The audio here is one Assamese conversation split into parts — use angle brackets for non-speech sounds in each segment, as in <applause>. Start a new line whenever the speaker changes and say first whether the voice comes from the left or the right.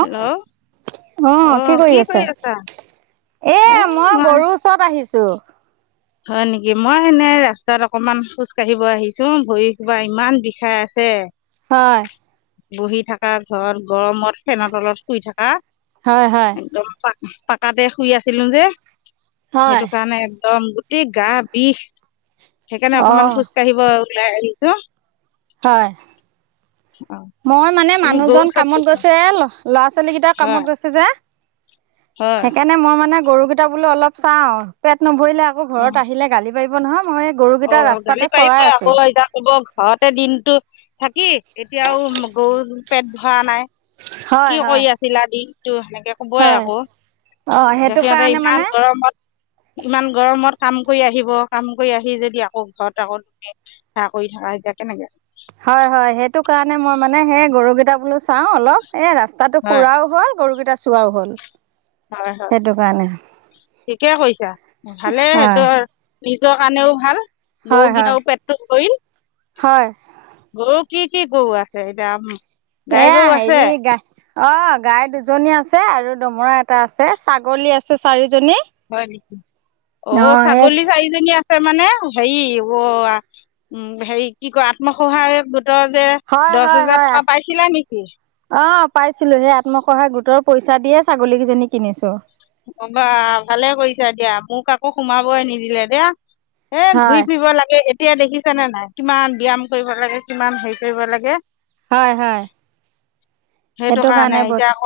left: হেল্ল'
right: অহ কি কৰি আছে? এয়া মই গৰুৰ ওচৰত আহিছোঁ।
left: হয় নেকি, মই এনে ৰাস্তাত অকনমান খোজ কাঢ়িব আহিছোঁ ভৰি সূপা ইমান বিষাই আছে।
right: হয়।
left: বহি থকা ঘৰত গৰমত ফেনত তলত শুই থকা।
right: হয় হয়।
left: একদম পা পাকাতে শুই আছিলো যে।
right: হয়।
left: সেইটো কাৰণে একদম গোটেই গা বিষ। সেইকাৰণে অকনমান
right: অ'
left: খোজকাঢ়িব উলাই আহিছোঁ।
right: হয়। মই মানে
left: তুমি গৰু
right: মানুহজন
left: চত
right: কামত
left: দিছা
right: গৈছে এ ল'ৰা ছোৱালী কেইটাৰ
left: হয়
right: কামত গৈছে যে।
left: হয়
right: সেইকাৰণে মই মানে গৰুকেইটা বোলে অলপ চাওঁ পেট ন ধৰিলে আকৌ ঘৰত আহিলে গালি পাৰিব নহয়। মই এই গৰুকেইটা
left: অঁ গালি
right: ৰাস্তাতে চৰাই
left: পাৰিবই
right: আছো।
left: আকৌ এতিয়া ক'ব ঘৰতে দিনটো থাকি এতিয়াও গৰু পেট ভৰা নাই। কি
right: হয়, হয়,
left: কৰি আছিল আদি ত' সেনে কে ক'বই
right: হয়।
left: আকৌ
right: অ'
left: যে
right: সেইটো
left: সিহঁতে
right: কাৰণে
left: ইমান
right: মানে
left: গৰমত- ইমান গৰমত কাম কৰি আহিব কাম কৰি আহি যদি আকৌ ঘৰত আকৌ লোকে সেৱা কৰি থাকা এতিয়া কেনেকে
right: হয়-হয় সেইটো কাৰণে মই মানে সেই গৰুকেইটা বোলো চাওঁ অলপ। এ ৰাস্তাটো
left: হয়
right: ফুৰাও হ'ল গৰুকেই কেইটা চোৱাও হ'ল।
left: হয় হয়
right: সেইটো কাৰণে।
left: ঠিকে কৈছা। ভালে সেইটো
right: হয়।
left: নিজৰ কাৰণেও ভাল।
right: হয়
left: গৰু
right: হয়
left: কিটাৰো পেটটো ভৰিল,
right: হয়
left: গৰু কি কি গৰু আছে এতিয়া গাই
right: এয়া
left: গৰু আছে
right: হেৰি গা অঁ গাই দুজনী আছে আৰু দমৰা এ এটা আছে ছাগলী আছে চে চাৰি
left: হয় নেকি, অঁ
right: এই
left: ছাগলী চাৰিজনী আচ মানে হেৰি অঁ উম হেৰি কি কয় আত্মসহায়ক গোটৰ যে
right: হয়
left: দহ
right: হয়-
left: হেজাৰ
right: হয়,
left: টকা পাইছিলা নেকি
right: অঁ পাইছিলো সেই আত্মসহায়ক গোটৰ পইচা দিয়ে ছাগলীকেইজনী কিনিছো।
left: অ'বা ভালে কৰিছা দিয়া মোক আকৌ সোমাবই নিদিলে দিয়া। এ ঘূৰি
right: হয়
left: ফুৰিব লাগে এতিয়া দেখিছেনে নাই কিমান ব্যায়াম কৰিব লাগে কিমান হেৰি কৰিব লাগে।
right: হয়- হয় সেইটো কাৰণে বহুত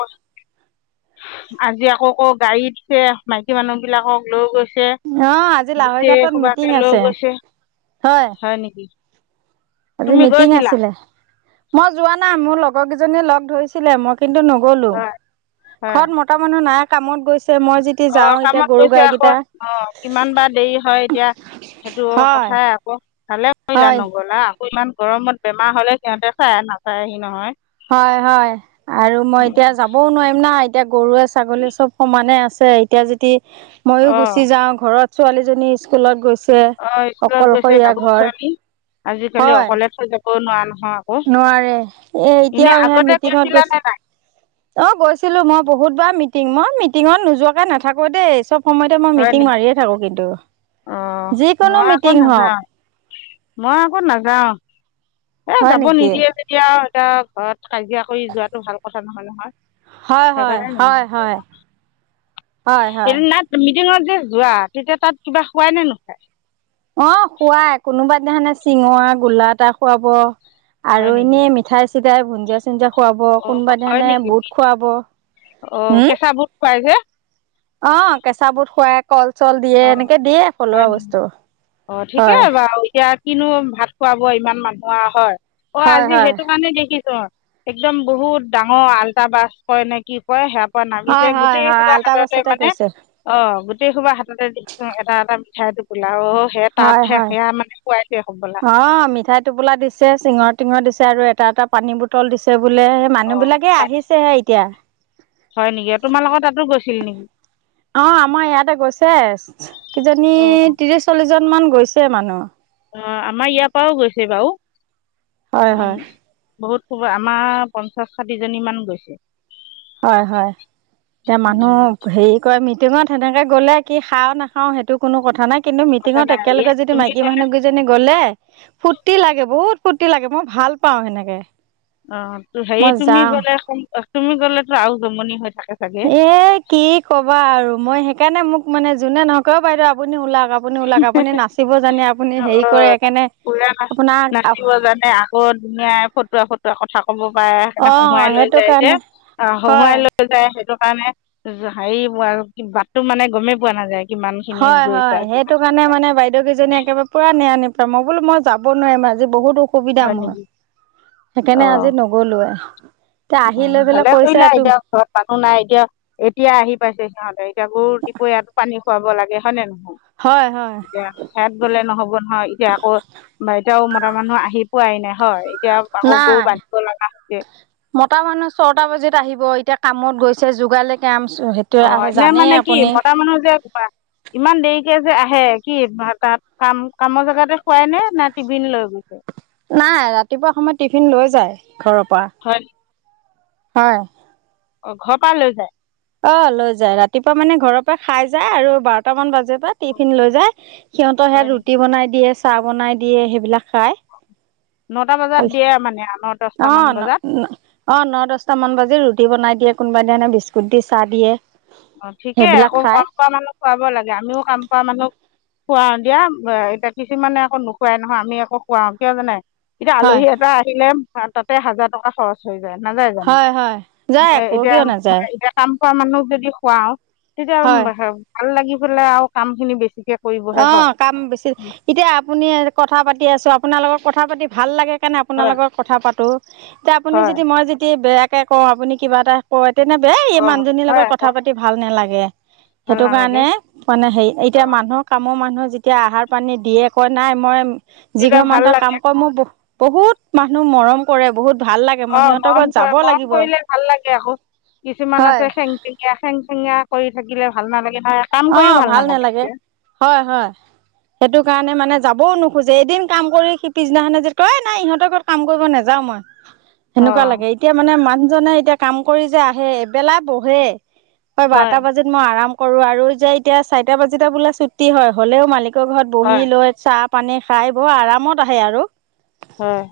left: আজি আকৌ ক' গাড়ীতছে মাইকী মানুহ বিলাকক লৈ গৈ
right: অঁ আজি লাহৈ ঘাটত মিটিং
left: লৈ
right: আছে,
left: গৈছে
right: হয়। আজি
left: তুমি
right: মিটিং
left: গৈছিলা
right: আছিলে, মই যোৱা নাই মোৰ লগৰ কিজ জনিয়ে লগ ধৰিছিলে মই কিন্তু নগ'লো,
left: হয় হয়
right: ঘৰত মতা মানুহ নাই কামত গৈছে। মই যেতিয়া
left: অ
right: যাওঁ এতিয়া
left: কামত
right: গৰু
left: গৈছোঁ আকৌ
right: গাইকেইটা
left: অ কিমান বা দেৰি হয় এতিয়া সেইটো
right: হয়
left: কথাই আকৌ ভালে কৰিলা
right: হয়
left: নগ'লা। ইমান গৰমত বেমাৰ হলে সিহঁতে খাই নাচায়হি নহয়।
right: হয় হয় আৰু মই এতিয়া যাবও নোৱাৰিম না। এতিয়া গৰুৱে ছাগলী চব সমানে আছে। ছে এতিয়া যদি ময়ো
left: অ
right: গুচি যাও ঘৰত ছোৱালীজনী স্কুলত গৈছ
left: অ স্কুলত গৈছে গাভৰু ছোৱালী, আজিকালি
right: হয়
left: অকলে থৈ যাব কনোৱাৰ নহ
right: নোৱাৰে এ এতিয়াও সে
left: আগতে
right: মিটিঙত
left: গৈছিলা নে নাই
right: গৈছ অঁ গৈছিলো মই বহুতবাৰ মি টিঙ মই মিটিঙত নোযোৱাকে নাথাকো দেই চব সময়তে মই
left: হয়
right: মিটিং
left: নি
right: মাৰিয়ে থাকো
left: অ
right: কিন্তু যিকোনো
left: মই আকৌ
right: মিটিং হওঁক।
left: নাযাওঁ <unintelligible> এ যাব নিদিয়ে যেতিয়া আঁও এতিয়া ঘৰত কাজিয়া কৰি যোৱাটো ভাল কথা নহয় নহয়।
right: হয় হয়
left: সেইকাৰণে
right: হয় হয়। হয় হয়।
left: সেইদিনা মিটিঙত যে যোৱা তেতিয়া তাত কিবা খোৱাই নে নোখোৱায়।
right: অঁ কোৱা কোনোবাই সেদিনাখনে চিঙৰা গোলা এটা খুৱাব।
left: হয়
right: আৰু
left: নেকি
right: ইনেই মিঠাই তেতিয়াই ভুনজীয়াচ যে খুৱাব
left: অ
right: কোনোবা
left: হয়
right: দিনাখনে
left: নেকি
right: বুহুত খুৱাব।
left: অ
right: হুম
left: কেঁচা বুট খুৱাই যে
right: অ, কেঁচা বুত খুৱাই। কল চল দিয়ে
left: অ
right: এনেকে দিয়ে
left: হয়
right: থলুৱা
left: নেকি
right: বস্তু
left: অ
right: হয়।
left: ঠিকেই বাৰু এতিয়া কিনো ভাত খোৱাব ইমান মানুহৰ হয়। অ,
right: হয়,
left: আজি
right: হয়,
left: সেইটো কাৰণে দেখিছ। একদম বহুত ডাঙৰ আল্টা বাছ কয় নে কি কয় সেয়া। নাগিছে
right: হয়, হয়,
left: গোটেই
right: হয়,
left: খোবা
right: আল্টা
left: হাততে
right: বাছতে
left: মানে
right: গৈছে
left: অ, গোটেই খোবা হাত, দেখিছো এটা-এটা মিঠাইটো পৰি,
right: হয়-হয়
left: হ'বলা
right: অ, মিঠাই টোপোলা দিছে চিঙৰ টিঙৰ দিছে। আৰু এটা-এটা পানী বটল দিছে। বোলে সেই
left: অ
right: মানুহ বিলাকে আহিছেহে এতিয়া।
left: হয় নেকি আৰু তোমাৰ লগত তাতো গৈছিল নেকি?
right: অ, আমাৰ ইয়াতে গৈছে কিজনী
left: অ
right: ত্ৰিশ চল্লিশ জন মানু্হ গৈছে মানুহ।
left: অ, আমাৰ ইয়াৰ পৰাও গৈছে বাৰু।
right: হয়,
left: অ,
right: হয়।
left: বহুত খুব আমাৰ পঞ্চাশ ষাঠি জনী মান গৈছে।
right: হয় হয় এতিয়া মানুহ
left: উম,
right: হেৰি কৰে মিটিঙত, সেনেকে গ'লে কি খাওঁ নাখাও সেইটো কোনো কথা কথা নাই কিন্তু
left: কথা
right: মিটিঙত
left: নাই এই
right: একেলগে যদি মাইকী
left: তুমি
right: মানুহ কেইজনী গ'লে, ফুৰ্তি লাগে বহুত ফুৰ্তি লাগে মই ভাল পাওঁ সেনেকে।
left: অ হেৰি
right: মই
left: তুমি
right: যাওঁ
left: গলে তুমি গলে আৰু যমনি হয়।
right: এই কি কবা আৰু মই সেই সেইকাৰে মানে যোনে নহওঁক, অ বাইদেউ আপুনি ওলাওক আপুনি ওলাক আপুনি নাচিব জানে আপুনি
left: অ
right: হেৰি কৰে এইকেনে
left: পুৰা নাচ-
right: আপোনাক
left: ফটুৱা ফটুৱা কথা কব পাৰে, সেই
right: অ
left: হহোঁৱাই লৈ
right: সেইটো
left: যায় যে
right: কাৰণে
left: হহোঁৱাই
right: হয়
left: লৈ যায় সেইটো কাৰণে হেৰি আৰু বাটটো মানে গমেই পোৱা নাযায়। কিমান খিনিয়ে গৈছা।
right: টো
left: কিমানখিনি
right: কাৰণে
left: নাই
right: মানে বাইদেউকেইজনীয়ে একেবাৰে পোৰা নেৰা নেপেৰা, মই বোলো মই যাব নোৱাৰিম আজি বহুত অসুবিধা
left: হয়
right: মই
left: নেকি অ
right: সেইকাৰণে আজি নগলোৱে এতিয়া আহি লৈ পেলাই
left: ভালে
right: কৈছে
left: কৰিলা
right: এইটো
left: এতিয়া ঘৰত মানুহ নাই এতিয়া এতিয়া আহি পাইছে সিহঁতে এতিয়া গৰু দুপৰীয়াটো পানী খুৱাব লাগে হয় নে
right: হয় হয়
left: নহয় এতিয়া সেয়াত গলে নহব নহয় এতিয়া আকৌ বাইতাও মত মতা মানুহ আহি পোৱাই নাই হয় এতিয়া আকৌ গৰু
right: নাই
left: বান্ধিব লগা হৈছে
right: মতা মানুহ ছটা বজাত আহিব এতিয়া কামত গৈছে যোগালি
left: অ এনে মানে কি মতা মানুহ যে <unintelligible> ইমান দেৰিকে যে আহে কি তাত কাম কামৰ জেগাতে খুৱাই নে নে টিফিন লৈ গৈছে
right: নাই ৰাতিপুৱা সময়ত টিফিন লৈ যায় ঘৰৰ পৰা
left: হয়
right: হয়।
left: ঘৰপাই লৈ যায়।
right: অ' লৈ যায়, ৰাতিপুৱা মানে ঘৰৰপা খাই যায় আৰু বাৰটা মান বাজেত টিফিন লৈ যায়। সিহঁতৰ সেয়াত
left: হয় নেকি
right: ৰুটি বনাই দি আছে চা বনাই দিয়ে সেইবিলাক খায়
left: নটা বজাত দিয়ে মানে ন
right: অ
left: দহটামান
right: ন
left: বজাত
right: ন অ ন দছটামান বাজিত ৰুটি বনাই দিয়ে কোনোবা দিনাখনে বিস্কুট দি চাহ দিয়ে
left: অ ঠিকে
right: সেইবিলাক
left: আকৌ
right: খায়
left: কাম কৰা মানুক খোৱাব লাগে, আমিও কাম কৰা মানুক খুৱাওঁ দিয়া, এতিয়া কিছুমানে আকৌ নুখুৱাই নহয় আমি আকো খুৱাওঁ, কিয় জানে? এতিয়া
right: হয়
left: আলহী এটা আহিলে অ তাতে হাজাৰ টকা খৰচ হৈ যায়, নাযায় জানো?
right: হয় হয়
left: উ
right: যায়
left: এ
right: আকৌ
left: এতিয়া
right: কিয় নাযায়
left: এতিয়া কাম <unintelligible> মানুহক যদি খুৱাওঁ তেতিয়া
right: হয়
left: <inaudible> ভাল লাগি <unintelligible> আও কাম খিনি বেছিকে
right: অ', কাম বেছি। এতিয়া আপুনিয়ে কথা পাতি আছো আপ পোনালোকৰ কথা পাতি ভাল লাগে সেণে আপোনাৰ
left: হয়
right: লগত কথা পাতোঁ। তিয়া আপুনি
left: হয়
right: যদি মই যদি বেয়াক তাকে কওঁ, আপুনি কিবা এটা কয় তেনে বে এই
left: অঁ
right: মানুজনীৰ লগত
left: হয়
right: কথা
left: আকৌ
right: পাতি ভাল নালাগ এহ
left: ভাল
right: সেইটো
left: নালাগে
right: কাৰণে, মানে হেৰি এতিয়া
left: অঁ
right: মানুহক <unintelligible> মানুহে যেতিয়া আহাৰ পানী দিয়ে কয় নাই মই
left: তেতিয়া
right: যিঘৰ
left: ভাল
right: মানতে কাম
left: লাগে
right: কৰে মই বহ বহুত মানুহ মৰম কৰে, বহুত ভাল লাগে মই
left: অ
right: সিহঁতৰ
left: মৰম
right: ঘৰত যাব
left: কৰে, মৰম
right: লাগিব
left: কৰিলে ভাল লাগে আকৌ। কিছুমান
right: হয়
left: আছে সেং সেঙীয়া। সেংসেঙীয়া কৰি থাকিলে ভাল নালাগে নহয় কাম কৰিও
right: অ', ভাল নালাগে।
left: তেতিয়া
right: হয় হয় সেইটো কাৰণে মানে যাবও নোখোঁজে, এদিন কাম কৰি সি পিছদিনাখনে যদি কয়, এ নাই ইহঁতৰ ঘৰত কাম কৰিব নাযাওঁ‌ মই। সেনেকুৱা
left: অঁ
right: লাগে। এতিয়া মানে মান জনে এতিয়া কাম কৰি যে আহে এবেলা বহে হয় বাৰটা বজাত মই আৰাম কৰো আৰু যে এতিয়া চাৰটা বাজিলে বোলা ছুটি হয় হলেও মালিক কৰ ঘৰত
left: হয়
right: বহি লৈ চাপ পানী খাই, বৰ আৰামত আহে আৰু।
left: হয়,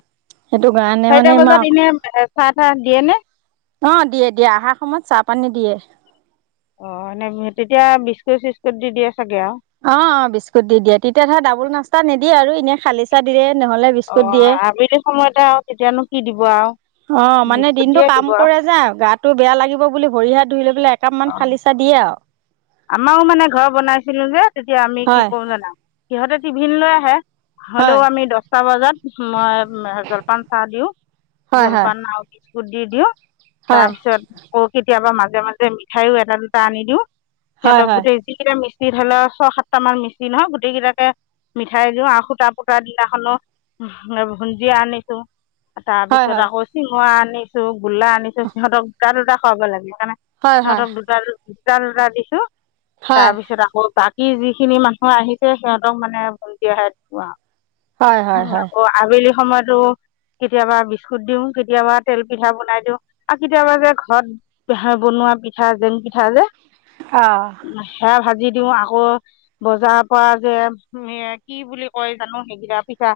right: সেইটো কাৰণে মানে
left: চাৰিটা
right: ইমান
left: বজাত এনে চাহ - তাহ দিয়ে নে?
right: অ' দিয়ে - দিয়ে অহাৰ সময়ত চাহ পানী দিয়ে।
left: অ' এনে তেতিয়া বিস্কুট- চিস্কুট দি দিয়ে। চাগে আৰু
right: অ' অ' বিস্কুট দি দিয়ে, তেতিয়া ধৰা ডাবুল নাস্তা নিদ দিয় আৰু এনে খালি চাহ দিয়ে। নহ'লে বিস্কুট দিয়ে
left: অ' আবেলি সময়তে আৰু তেতিয়ানো কি দিব। দিব আৰু।
right: অ' মানে
left: বিস্কুট
right: দিনটো
left: দিয়ে
right: কাম কৰে যে গাটো বেয়া লাগিব বুলি ভৰিহা ধুই লৈ বলে একাপ মন
left: অঁ
right: খালি চাহ দিয়ে। অঁ।
left: আমাৰো মানে ঘৰ বনাইছিলো যে তেতিয়া আমি কি
right: হয়
left: কৰো জানা? সিহঁতে টিফিন লৈ আহে।
right: হয়
left: হলেও আমি দছটা বজাত মই জলপান চাহ দিও,
right: হয় হয়
left: জলপান আৰু কি ফু দি দিয় <inaudible> তাৰপিছত ক'ত কেতিয়াবা মাজে মাজে মিঠাইও এটা দুটা আনি দিওঁ। সিহঁত
right: হয় হয়
left: গোটেই যি কেইটা মিস্ত্ৰী সিধৰি লওঁ, ছয় সাতটা মান মিস্ত্ৰী নহ গোটেই কেইটাকে মিঠাই দিওঁ আৰু সূতা পুতাৰ দিনাখনো ভুঞ্জিয়া আনিছোঁ।
right: হয় হয়
left: তাৰপিছত
right: হয়
left: আকৌ চিঙৰা আনিছোঁ। গোল্লা আনিছোঁ। সিহঁতক দুটা দুটা খোৱাব লাগিব। সেইকাৰণে
right: হয় হয়
left: সিহঁতক দুটা দুটা দুটা দুটা দিছোঁ।
right: হয়
left: তাৰপিছত আকৌ তাক সি যিখিনি মানুহ আহিছে, সিহঁতক মানে ভূঞ্জিয়াহে দিছোঁ আহ।
right: হয় হয়
left: অ'
right: হয়
left: আকৌ আবেলি সময়তো কেতিয়াবা বিস্কুট দিও কেতিয়াবা তেল পিঠা বনাই দিওঁ আ কেতিয়াবা যে ঘৰত বনোৱা পিঠা জেং পিঠা যে
right: অ
left: হেয়া ভাজিত দিও আকৌ বজাৰৰ পৰা যে কি বুলি কয় জানো সেইকেইটা পিছা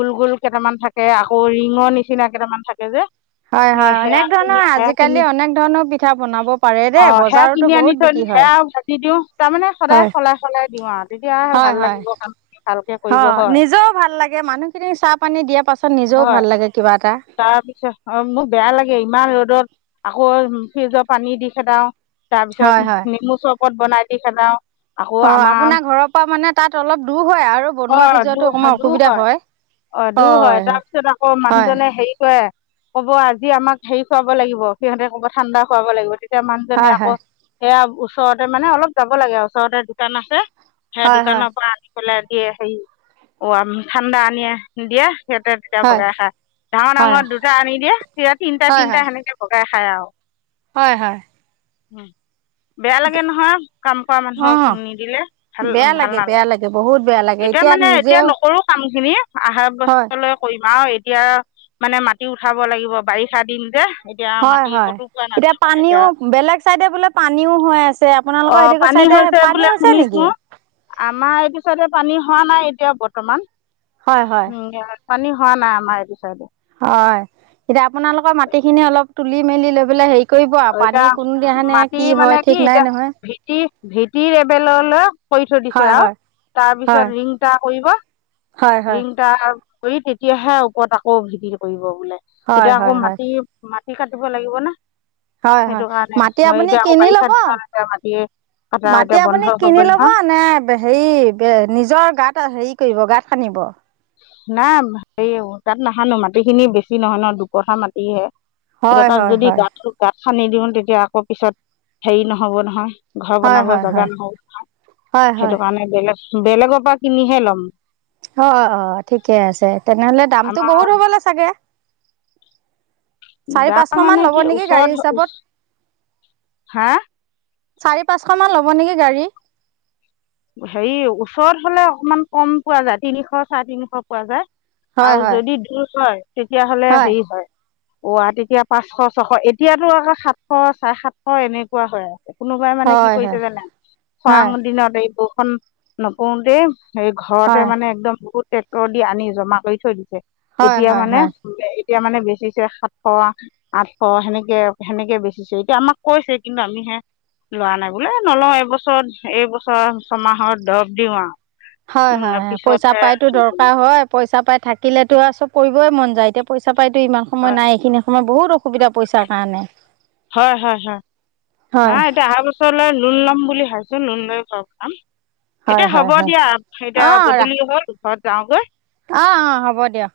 left: গোল গোল কেইটামান থাকে আকৌ ৰিঙৰ নিচিনা কেইটামান থাকে যে।
right: হয়
left: এ
right: হয়,
left: সেয়া
right: অনেক
left: কিনি
right: ধৰণৰ
left: সেয়া কিনি
right: আজিকালি অনেক ধৰণৰ পিঠা বনাব পাৰে দেই
left: অঁ সেয়া কিনি
right: বজাৰতো
left: আনি
right: বহুত
left: থৈ দিওঁ,
right: বিকি
left: সেয়া আৰু ভাজি দিওঁ তাৰমানে সদায় সলাই সলাই দিওঁ আৰু। তেতিয়া
right: হয়
left: ভাল
right: হয়,
left: লাগিব কামখিনি ভালকে কৰিব
right: অ'
left: হয়
right: নিজেও ভাল লাগে মানুহখিনিক চাহ পানী দিয়া পাছত। নিজেও
left: হয়,
right: ভাল লাগে কিবা এটা
left: তাৰপিছত অ' মোক বেয়া লাগে ইমান ৰড ৰত, আকৌ ফ্ৰিজৰ পানী দি খেদাও। তাৰ
right: হয়
left: পিছত
right: হয়
left: নেমু চব পত বনাই দি খেলাও।
right: অ' আপোনাৰ ঘৰৰ পা মানে তাত অলপ দু
left: অ' দু হ দুৰ হয়, অ' দুৰ হয়, তাৰপিছত আকৌ মানুহজনে হেৰি কৰে কব আজি আমাক হেৰি খুৱাব লাগিব সিহঁতে কব ঠাণ্ডা খুৱাব লাগিব তে তিয়া মানুহ জনে
right: হয়
left: আকৌ
right: হয়
left: সেয়া ওচৰতে মানে, অলপ যাব লাগে, ওচৰতে দোকান আছে। সেই
right: হয় হয়
left: দোকানৰ পৰা আনি <inaudible> সেই এই হেৰী, ঠাণ্ডা আনেিয় দিয়া। সিহঁতে তেতিয়া
right: হয়
left: ভগাই খাই, ডাঙৰ
right: হয়
left: ডাঙৰ দুটা আনি দিয়ে, তেতিয়া তিনিটা
right: হয় হয়
left: তিনিটা
right: হয়
left: সেনেকে ভগাই খাই। খাই আৰু।
right: হয়, হয়।
left: উম। বেয়া লাগে নহয়, কাম কৰা মানুহকো
right: অঁ
left: নিদিলে, ভাল
right: বেয়া
left: ভাল
right: লাগে বেয়া
left: নালাগে।
right: লাগে বহুত বেয়া লাগে
left: এতিয়া মানে এতিয়া
right: নিজেও
left: নকৰো কাম নি আহা
right: হয়
left: বছৰলৈ কৰিম আউ এত এতিয়া, মানে মাটি উঠাব লাগিব বাৰিষা দিন যে। এতিয়া
right: হয়,
left: মাটি
right: হয়,
left: ক'তো পোৱা
right: এতিয়া
left: নাযায় মানে
right: পানীও, বেলেগ চাইডে বোলে পানীও হৈ আছে আপোনালোকৰ
left: অ',
right: সেইটো
left: পানী
right: চাইডে
left: হৈছে
right: পানী
left: বোলে
right: হৈছে নেকি
left: শুনিছো। আমাৰ এইটো চাইদে পানী হোৱা নাই এতিয়া বৰ্তমান।
right: হয় হয়
left: উম <unintelligible> পানী হোৱা নাই আমাৰ এটো
right: হয়। এতিয়া আপোনালোকৰ মাটি খিনি অলপ তুলি মেলি লৈ পেলাই হেৰি কৰিব আৰু।
left: এতিয়া
right: পানী কোনদিন আহে কি হয় ঠিক নাই নহয়।
left: ভিটিৰ লেবেললৈ কৰি থৈ দিছো
right: হয়
left: আৰু।
right: হয়
left: তাৰপিছত ৰিংটা কৰিব।
right: হয় হয় হয়
left: ৰিংটাৰ কৰি তেতিয়াহে ওপৰত আকৌ ভিতিটো কৰিব। বোলে,
right: হয়
left: এতিয়া
right: হয়
left: আকৌ
right: হয়
left: মাটি মাটি কাটি ইব লাগিব ন।
right: হয়
left: সেইটো
right: হয়।
left: কাৰণে
right: মাটি
left: মই
right: আপুনি
left: এতিয়া আকৌ
right: কিনি
left: বাৰিষা
right: ল'ব,
left: দিনত এতিয়া মাটি কটা
right: মাটি
left: এতিয়া বন্ধ
right: আপুনি
left: হৈ
right: কিনি
left: গ'ল
right: ল'ব
left: নহয়
right: নে হেৰি নিজৰ গাত হেৰি কৰিব গাত খানিব?
left: না হেৰি হব গাঁত নাখানো মাটি খিনি বেছি নহয় নহয় দুকঠা মাটিহে। এতিয়া
right: হয়
left: তাত
right: হয়
left: যদি
right: হয়
left: গাঁতটো খান্দি দিওঁ তেতিয়া আকৌ পিছত হেৰি নহ'ব নহয়। ঘৰ
right: হয়
left: বনাব
right: হয়
left: জাগা
right: হয়
left: নহ'ব,
right: হয়
left: সেইটো
right: হয়
left: কাৰণে বেলেগ বেলেগৰ পৰা কিনিহে ল'ম।
right: হয়। অঁ ঠিকে আছে তেনেহ'লে দামটো
left: আমাৰ
right: বহুত হ'বলা চাগে? চাৰি
left: দাম
right: পাঁচশ মান
left: মানে
right: ল'ব
left: কি
right: নেকি গাড়ী
left: ওচৰত
right: হিচাপত
left: ওচৰ, হা?
right: চাৰি পাঁচশ মান ল'ব নেকি গাড়ী
left: হেৰি ওচৰত হ'লে অকমান কম পোৱা যায়। তিনিশ চাৰে তিনিশ পোৱা যায়।
right: হয়
left: আৰু
right: হয়
left: যদি দূৰ হয় তেতিয়াহ'লে হেৰি হয়। অ'আ তেতিয়া পাচশ, ছশ এতিয়াতো সাতশ, চাৰে সাতশ এনেকোৱা হৈ আছে। কোনোবাই মানে কি
right: হয় হয়
left: কৰিছে জানা
right: হয়
left: খৰাঙৰ দিনত এই বৰষুণ নপৰোতে সেই
right: হয়
left: ঘৰতে মানে একদম বহুত ট্ৰেক্টৰ দি আনি জমা কৰি থৈ দিছে।
right: হয়
left: এতিয়া
right: হয়
left: মানে
right: হয়
left: এতিয়া মানে বেচিছে সাতশ, আঠশ সেনেকে, সেনেকে বেচিছে এতিয়া আমাক কৈছে কিন্তু আমি হে লোৱা নাই বোলো এ নলও এইবছৰ এইবছৰ ছমাহত দৰব দিও আৰু।
right: হয়,
left: উম
right: হয়, হয় পইচা
left: পিছতহে
right: পাইতো দৰকাৰ হয় পইচা পাই থাকিলেতো আৰু চব কৰিবই মন যায় এতিয়া পইচা এতিয়া ইমান সময় নাই এইখিনি তোমাৰ বহুত অসুবিধা পইচাৰ কাৰণে।
left: হয়, হয়, হয়,
right: হয়
left: নাই এতিয়া অহা বছৰলৈ লোণ লম বুলি ভাবিছোঁ লোন লয় ঘৰ বনাম।
right: হয়
left: এতিয়া হ'ব
right: হয় হয়
left: দিয়া এতিয়া গধূলি হ'ল। ঘৰত যাওঁ গৈ।
right: অ', অ', হ'ব দিয়া।